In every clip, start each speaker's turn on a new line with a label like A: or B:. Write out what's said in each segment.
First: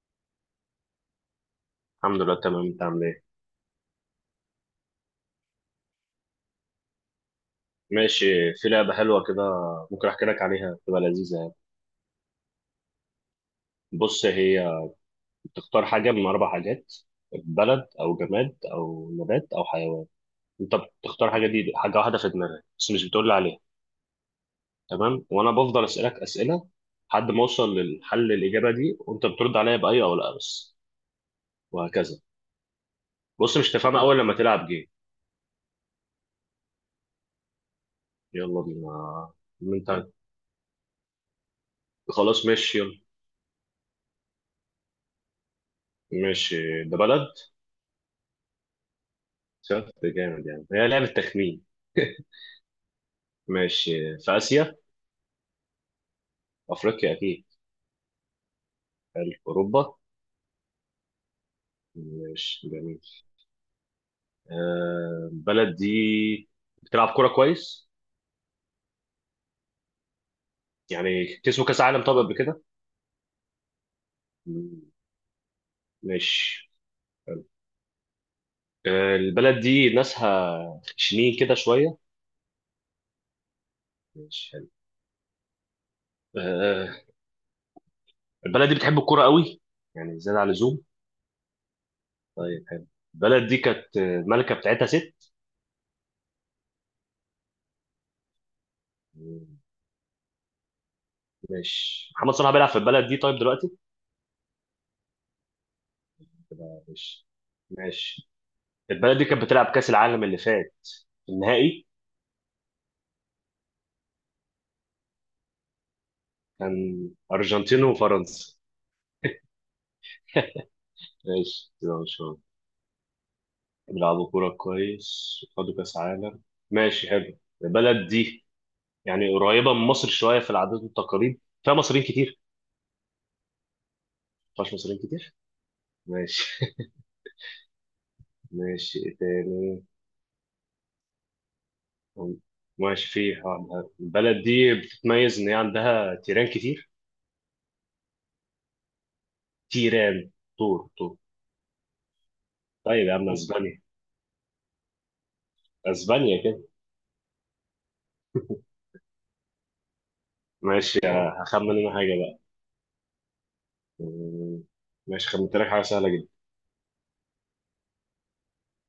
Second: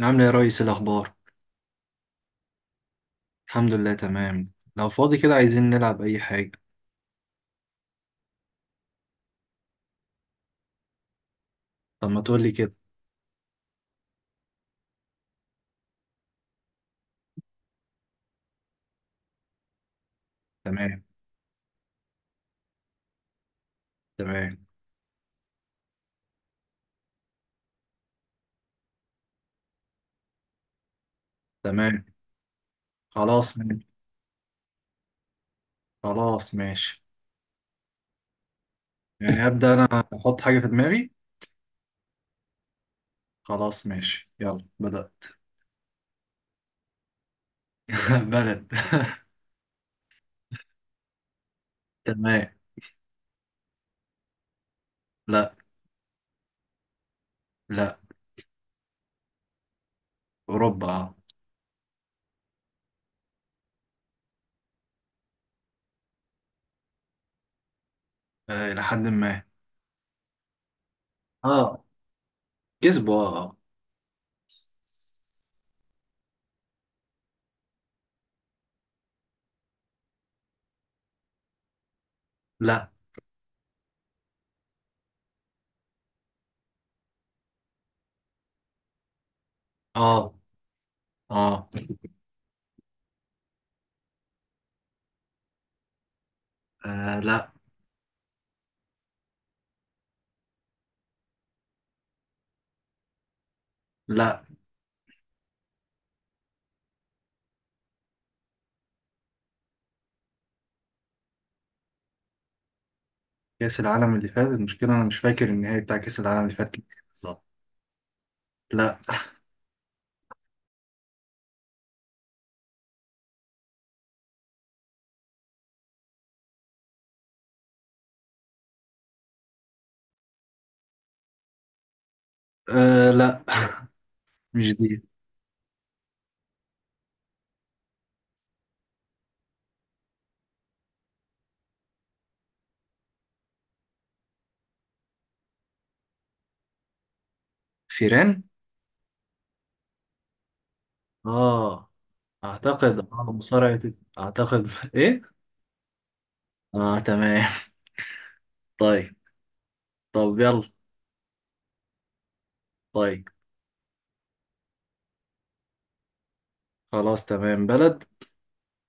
A: عامل ايه يا ريس؟ إيه الاخبار؟
B: الحمد لله تمام، انت عامل ايه؟
A: الحمد لله تمام. لو فاضي كده عايزين نلعب اي حاجه.
B: ماشي. في لعبه حلوه كده. ممكن احكي لك عليها تبقى لذيذه يعني.
A: طب ما تقول لي كده.
B: بص، هي بتختار حاجه من اربع حاجات: بلد او جماد او نبات او حيوان. انت
A: تمام.
B: بتختار حاجه، دي حاجه واحده في دماغك بس مش بتقول لي عليها.
A: تمام.
B: تمام، وانا بفضل اسالك اسئله لحد ما اوصل للحل الاجابه دي، وانت بترد عليا باي او لا بس.
A: تمام.
B: وهكذا. بص،
A: خلاص
B: مش
A: ماشي.
B: تفهمها اول لما تلعب جيم.
A: خلاص ماشي.
B: يلا بينا.
A: يعني ابدا انا
B: انت؟
A: احط حاجه في دماغي.
B: خلاص ماشي يلا.
A: خلاص ماشي يلا بدات.
B: ماشي. ده بلد.
A: بلد.
B: شفت جامد؟ يعني هي لعبه تخمين.
A: تمام.
B: ماشي، في آسيا؟
A: لا.
B: أفريقيا أكيد.
A: لا.
B: حلو، أوروبا.
A: اوروبا اه.
B: ماشي جميل. البلد دي بتلعب كورة كويس.
A: آه، الى حد ما.
B: يعني كسبوا كأس
A: اه
B: عالم طب قبل كده؟
A: كسبوا اه آه.
B: مم، ماشي حلو. البلد دي ناسها خشنين كده شوية.
A: لا.
B: ماشي حلو. آه البلد دي بتحب الكورة قوي. يعني
A: اه.
B: زيادة عن اللزوم.
A: اه.
B: طيب حلو. البلد دي كانت الملكة بتاعتها ست.
A: آه، لا.
B: مم، ماشي. محمد صلاح بيلعب في البلد دي طيب دلوقتي؟
A: لا.
B: ماشي. ماشي. البلد دي كانت بتلعب كأس العالم اللي فات، النهائي؟
A: كاس العالم اللي فات، المشكله انا مش فاكر النهائي بتاع كاس العالم اللي فات كان إيه
B: كان
A: بالظبط.
B: أرجنتين وفرنسا.
A: لا.
B: ماشي كده إن شاء الله. بيلعبوا كورة كويس، خدوا كأس عالم. ماشي حلو. البلد دي يعني قريبة من مصر شوية في العادات والتقاليد، فيها مصريين كتير؟
A: أه لا مش
B: مفيهاش مصريين
A: دي.
B: كتير. ماشي. ماشي، إيه تاني. ماشي، في واحدة. البلد دي بتتميز إن هي عندها تيران كتير.
A: فيران.
B: تيران. طور طور.
A: اه اعتقد
B: طيب يا
A: اه
B: عم،
A: مصارعة.
B: أسبانيا.
A: اعتقد ايه.
B: أسبانيا كده.
A: اه تمام. طيب. طب يلا.
B: ماشي، هخمن أنا حاجة بقى.
A: طيب
B: مم، ماشي، خمنت لك حاجة سهلة جدا.
A: خلاص تمام. بلد.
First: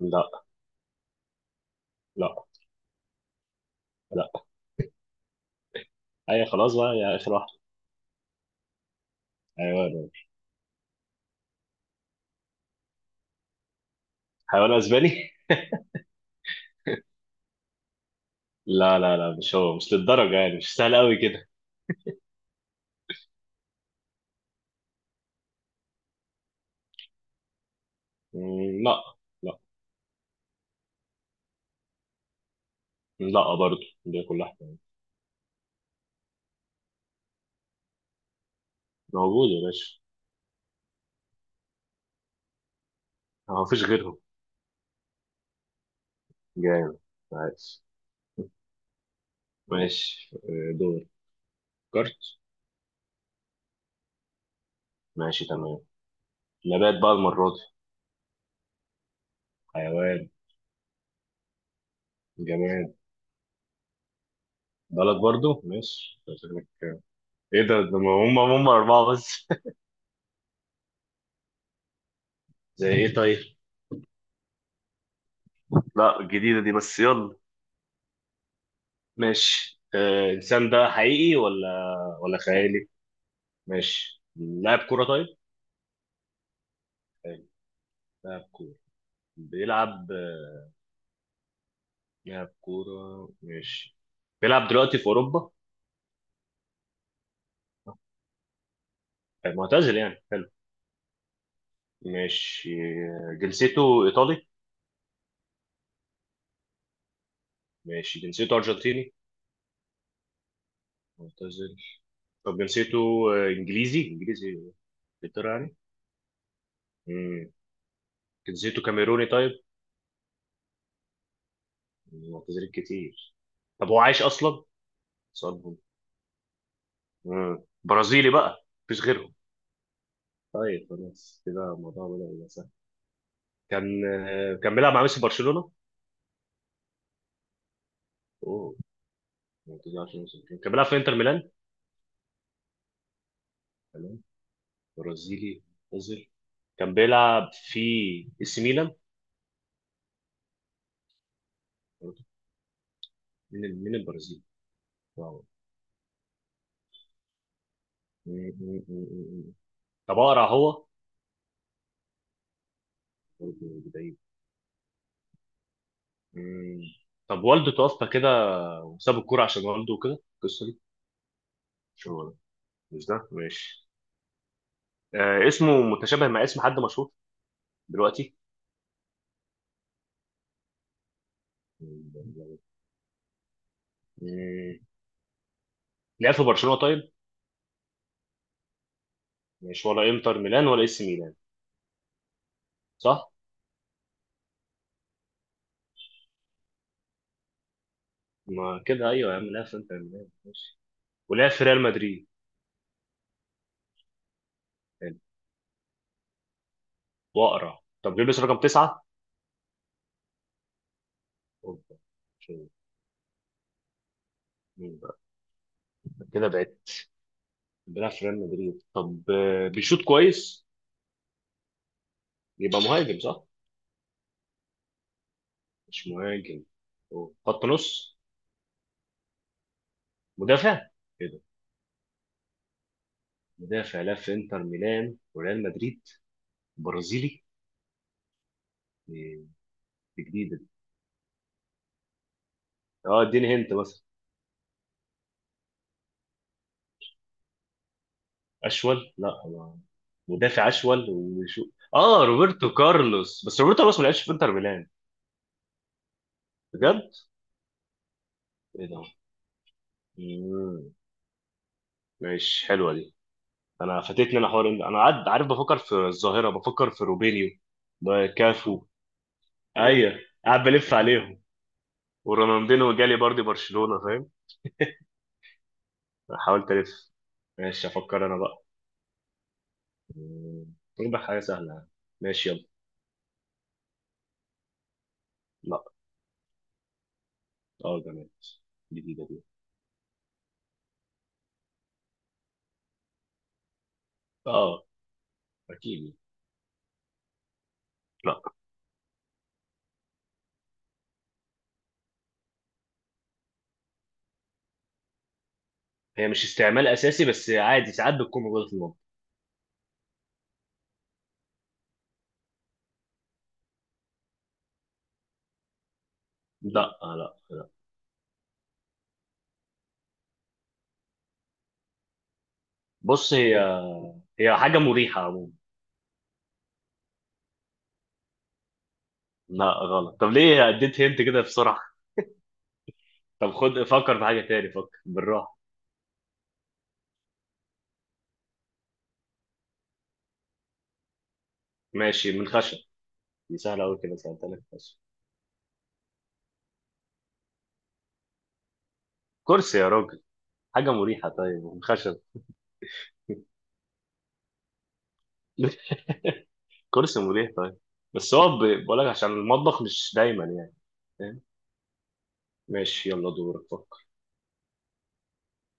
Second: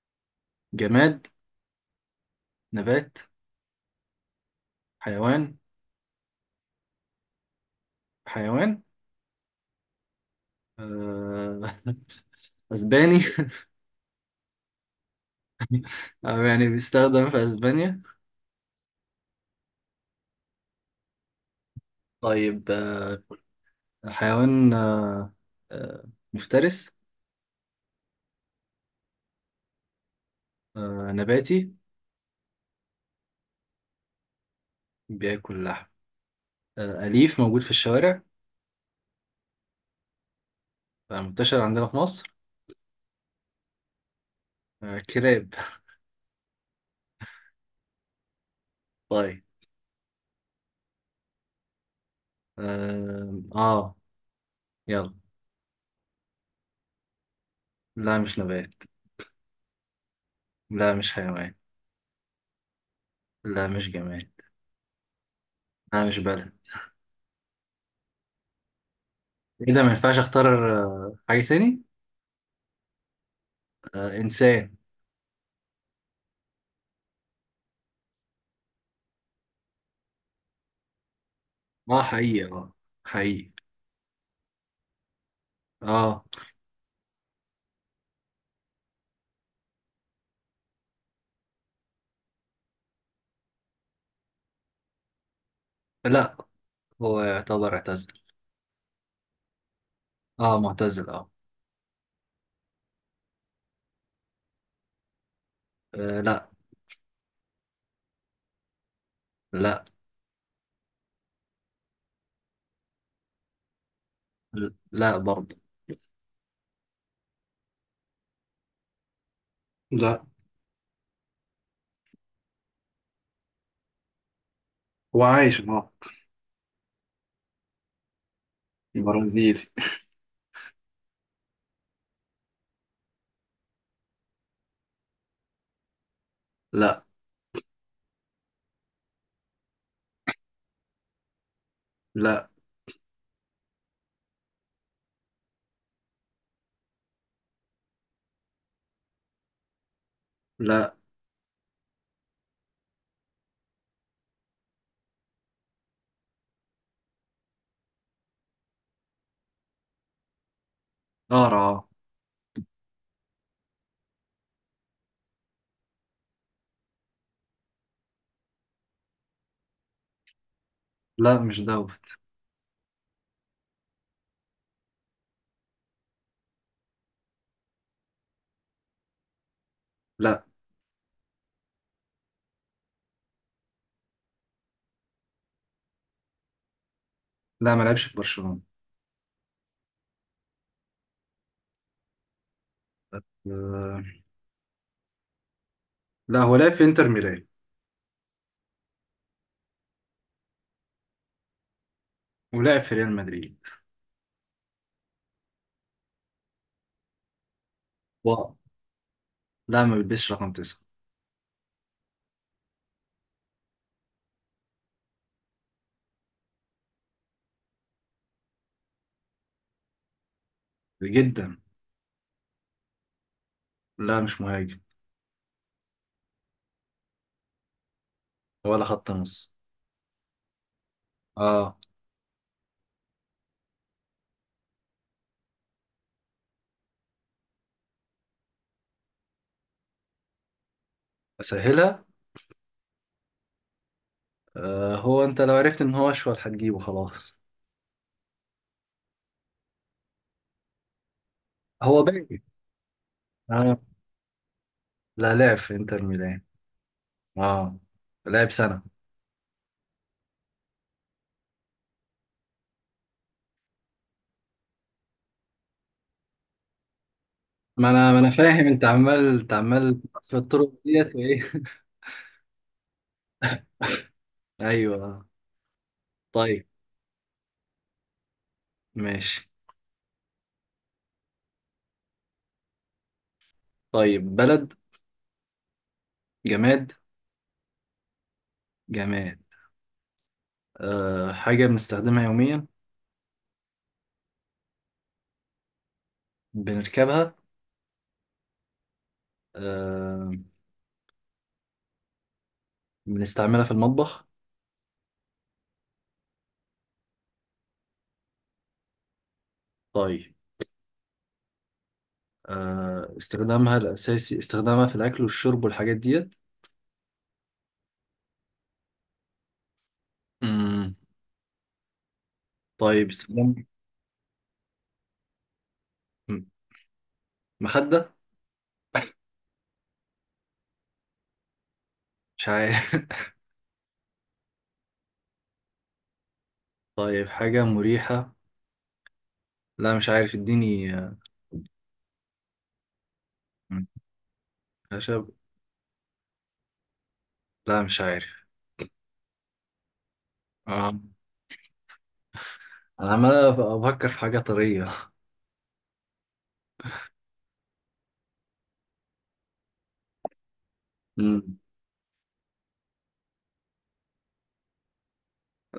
B: لا.
A: جماد.
B: لا.
A: نبات.
B: لا.
A: حيوان.
B: اي خلاص بقى يا اخر واحد.
A: حيوان.
B: حيوان.
A: آه. اسباني.
B: حيوان اسباني.
A: آه يعني بيستخدم في اسبانيا.
B: لا لا لا، مش هو. مش للدرجه يعني، مش سهل قوي كده.
A: طيب آه. حيوان آه. آه. مفترس.
B: لا. لا.
A: آه. نباتي.
B: لا برضه. دي كلها حيوان.
A: بياكل لحم. آه. أليف موجود في الشوارع.
B: موجود يا باشا.
A: آه. منتشر عندنا في مصر.
B: ما فيش غيرهم.
A: آه. كلاب.
B: جامد. عايز.
A: طيب.
B: ماشي دور كارت.
A: آه، آه. يلا.
B: ماشي تمام. نبات بقى المره دي.
A: لا مش نبات.
B: حيوان.
A: لا مش حيوان.
B: جماد.
A: لا مش جماد.
B: بلد برضه،
A: لا مش
B: ماشي
A: بلد.
B: ايه ده هم اربعه بس.
A: إيه ده ما ينفعش أختار. آه، حاجة تاني؟
B: زي ايه طيب؟
A: آه إنسان.
B: لا، الجديده دي بس، يلا. ماشي الإنسان ده حقيقي ولا
A: آه
B: ولا
A: حقيقي آه.
B: خيالي؟
A: حقيقي.
B: ماشي، لاعب كورة طيب؟
A: آه.
B: حلو. لاعب كورة. بيلعب آه، لاعب كورة ماشي. بيلعب دلوقتي في أوروبا؟
A: لا. هو يعتبر اعتزل.
B: معتزل يعني؟ حلو.
A: آه معتزل آه.
B: ماشي جنسيته إيطالي؟
A: آه لا.
B: ماشي، جنسيته أرجنتيني.
A: لا.
B: معتزل. طب جنسيته إنجليزي،
A: لا
B: إنجلترا
A: برضه.
B: يعني. مم. جنسيته كاميروني طيب؟
A: لا.
B: معتزلين كتير. طب هو عايش أصلا؟
A: هو عايش
B: سؤال مهم.
A: اه.
B: برازيلي بقى، مفيش غيره.
A: برازيلي.
B: طيب خلاص كده الموضوع بدأ يبقى سهل. كان بيلعب مع ميسي في برشلونة.
A: لا.
B: اوه. ما تزعلش من ميسي برشلونة. كان بيلعب في انتر ميلان.
A: لا.
B: تمام. برازيلي مصري، كان بيلعب في اي سي ميلان
A: لا.
B: برضه. مين مين البرازيلي؟ واو. م- م- م- م- م. طب اقرا هو.
A: قارة آه.
B: برضه بعيد. م. طب والده توفى كده، وساب الكوره عشان والده وكده القصه دي.
A: لا مش
B: مش
A: دوت.
B: هو ده. مش ده ماشي. آه، اسمه متشابه مع اسم حد مشهور دلوقتي.
A: لا.
B: م. لعب في برشلونة طيب؟
A: لا ما لعبش في برشلونة.
B: مش ولا انتر ميلان ولا اي سي ميلان، صح؟
A: آه. لا هو لعب في انتر ميلان
B: ما كده، ايوه يا عم، لعب في انتر ميلان ماشي، ولعب في ريال مدريد.
A: ولعب في ريال مدريد.
B: حلو. واقرع طب، ليه بس رقم 9؟
A: لا ما بيلبسش رقم تسعة.
B: أوبا. شو- مين بقى؟ كده بعت. بيلعب في ريال مدريد طب، بيشوط كويس.
A: جدا.
B: يبقى مهاجم صح؟
A: لا مش مهاجم.
B: مش مهاجم. أوه. خط نص.
A: ولا خط نص.
B: مدافع كده.
A: اه.
B: مدافع لعب في انتر ميلان وريال مدريد، برازيلي. إيه، دي جديدة دي.
A: اسهلها.
B: اه اديني هنت مثلا.
A: آه هو انت لو عرفت ان هو اشول هتجيبه خلاص.
B: اشول. لا، مدافع اشول وشو.
A: هو
B: اه،
A: باقي.
B: روبرتو كارلوس. بس روبرتو
A: آه.
B: كارلوس ما لعبش في انتر ميلان.
A: لا لعب في انتر ميلان.
B: بجد؟
A: اه لعب سنة.
B: ايه ده. مم. ماشي حلوه دي. انا فاتتني. انا حوار انا قاعد عارف، بفكر في الظاهره، بفكر في روبينيو،
A: ما انا فاهم، انت
B: كافو.
A: عمال انت عمال
B: ايوه.
A: في
B: قاعد
A: الطرق
B: بلف
A: ديت
B: عليهم.
A: وايه.
B: ورونالدينو جالي برضه برشلونه، فاهم.
A: ايوه. طيب.
B: حاولت الف. ماشي افكر انا بقى.
A: ماشي.
B: نجيب حاجه سهله يعني. ماشي يلا.
A: طيب بلد.
B: لا.
A: جماد.
B: اه جميل. جديده دي.
A: جماد. آه حاجة بنستخدمها يوميا.
B: اه. اكيد.
A: بنركبها.
B: لا.
A: آه. بنستعملها في المطبخ.
B: هي مش استعمال اساسي، بس عادي ساعات بتكون موجوده في المطبخ.
A: طيب. آه، استخدامها الأساسي استخدامها في الأكل والشرب والحاجات ديت.
B: لا لا لا.
A: مم. طيب
B: بص هي،
A: استخدام.
B: هي حاجه مريحه عموما.
A: مم. مخدة.
B: لا غلط. طب ليه اديت هنت كده بسرعه؟
A: مش عارف.
B: طب خد، فكر في حاجه تاني. فكر بالراحه.
A: طيب حاجة مريحة. لا مش عارف اديني آه.
B: ماشي، من خشب. دي سهله قوي كده، سالتها لك خشب.
A: خشب. لا مش عارف.
B: كرسي يا راجل. حاجه
A: آه.
B: مريحه طيب من خشب.
A: أنا عمال أفكر في حاجة طرية.
B: كرسي مريح طيب. بقول لك عشان المطبخ مش دايما يعني، فاهم.
A: مم.
B: ماشي يلا، دورك فكر.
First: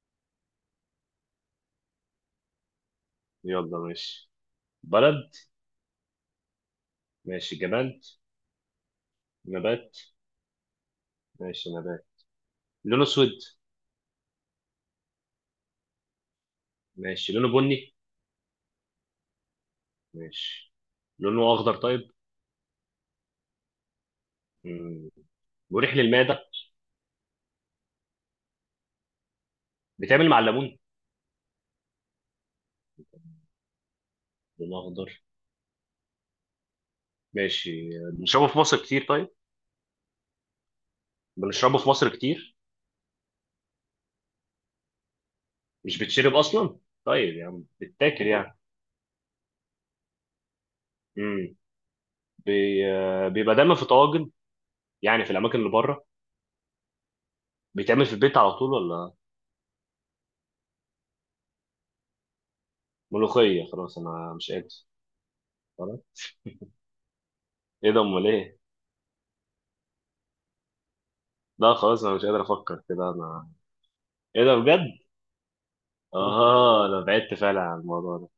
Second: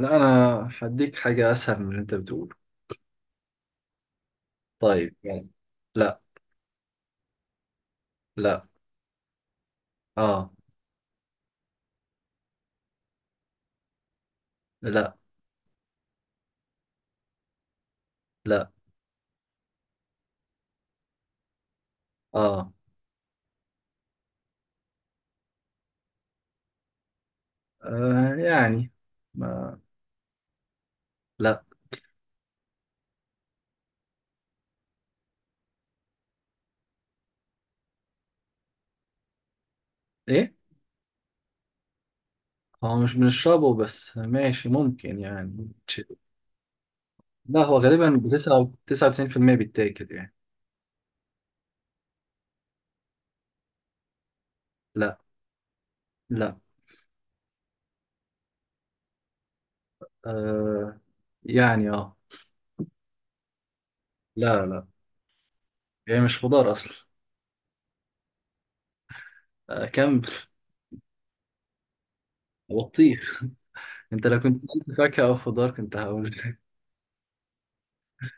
A: لا أنا هديك حاجة أسهل من اللي أنت بتقوله.
B: يلا ماشي.
A: طيب
B: بلد.
A: يعني. لا.
B: ماشي جماد.
A: لا.
B: نبات.
A: آه.
B: ماشي نبات. لونه اسود.
A: لا.
B: ماشي لونه بني.
A: لا.
B: ماشي. لونه اخضر طيب.
A: آه،
B: مم. مريح للمعده.
A: آه. يعني ما.
B: بيتعمل مع الليمون.
A: لا.
B: لونه اخضر. ماشي بنشربه في مصر كتير طيب.
A: إيه.
B: بنشربه في مصر كتير.
A: هو مش بنشربه بس ماشي ممكن يعني
B: مش
A: تش-.
B: بتشرب اصلا. طيب
A: لا
B: يعني
A: هو غالبا
B: بتتاكل يعني.
A: بتسعة 99% بيتاكل يعني.
B: مم. بي... آه، بيبقى دايما في طواجن.
A: لا.
B: يعني في الاماكن اللي بره.
A: لا.
B: بيتعمل في البيت على طول ولا.
A: آه يعني اه
B: ملوخيه خلاص، انا مش
A: لا
B: قادر.
A: لا
B: خلاص.
A: هي مش خضار أصلا.
B: ايه ده، امال ايه.
A: آه كم.
B: لا خلاص، انا مش قادر افكر كده
A: بطيخ.
B: انا.
A: أنت لو
B: ايه ده
A: كنت قلت
B: بجد.
A: فاكهة أو خضار كنت هقول.
B: اه، انا بعدت فعلا عن الموضوع ده.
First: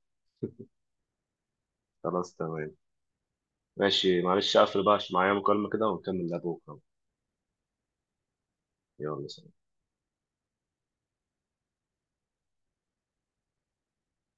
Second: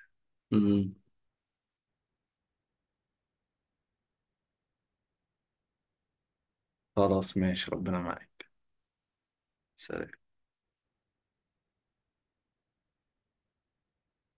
A: أمم،
B: خلاص تمام. ماشي معلش، اقفل بقى عشان معايا مكالمة كده ونكمل لها بكرة.
A: خلاص ماشي ربنا معاك.
B: يلا.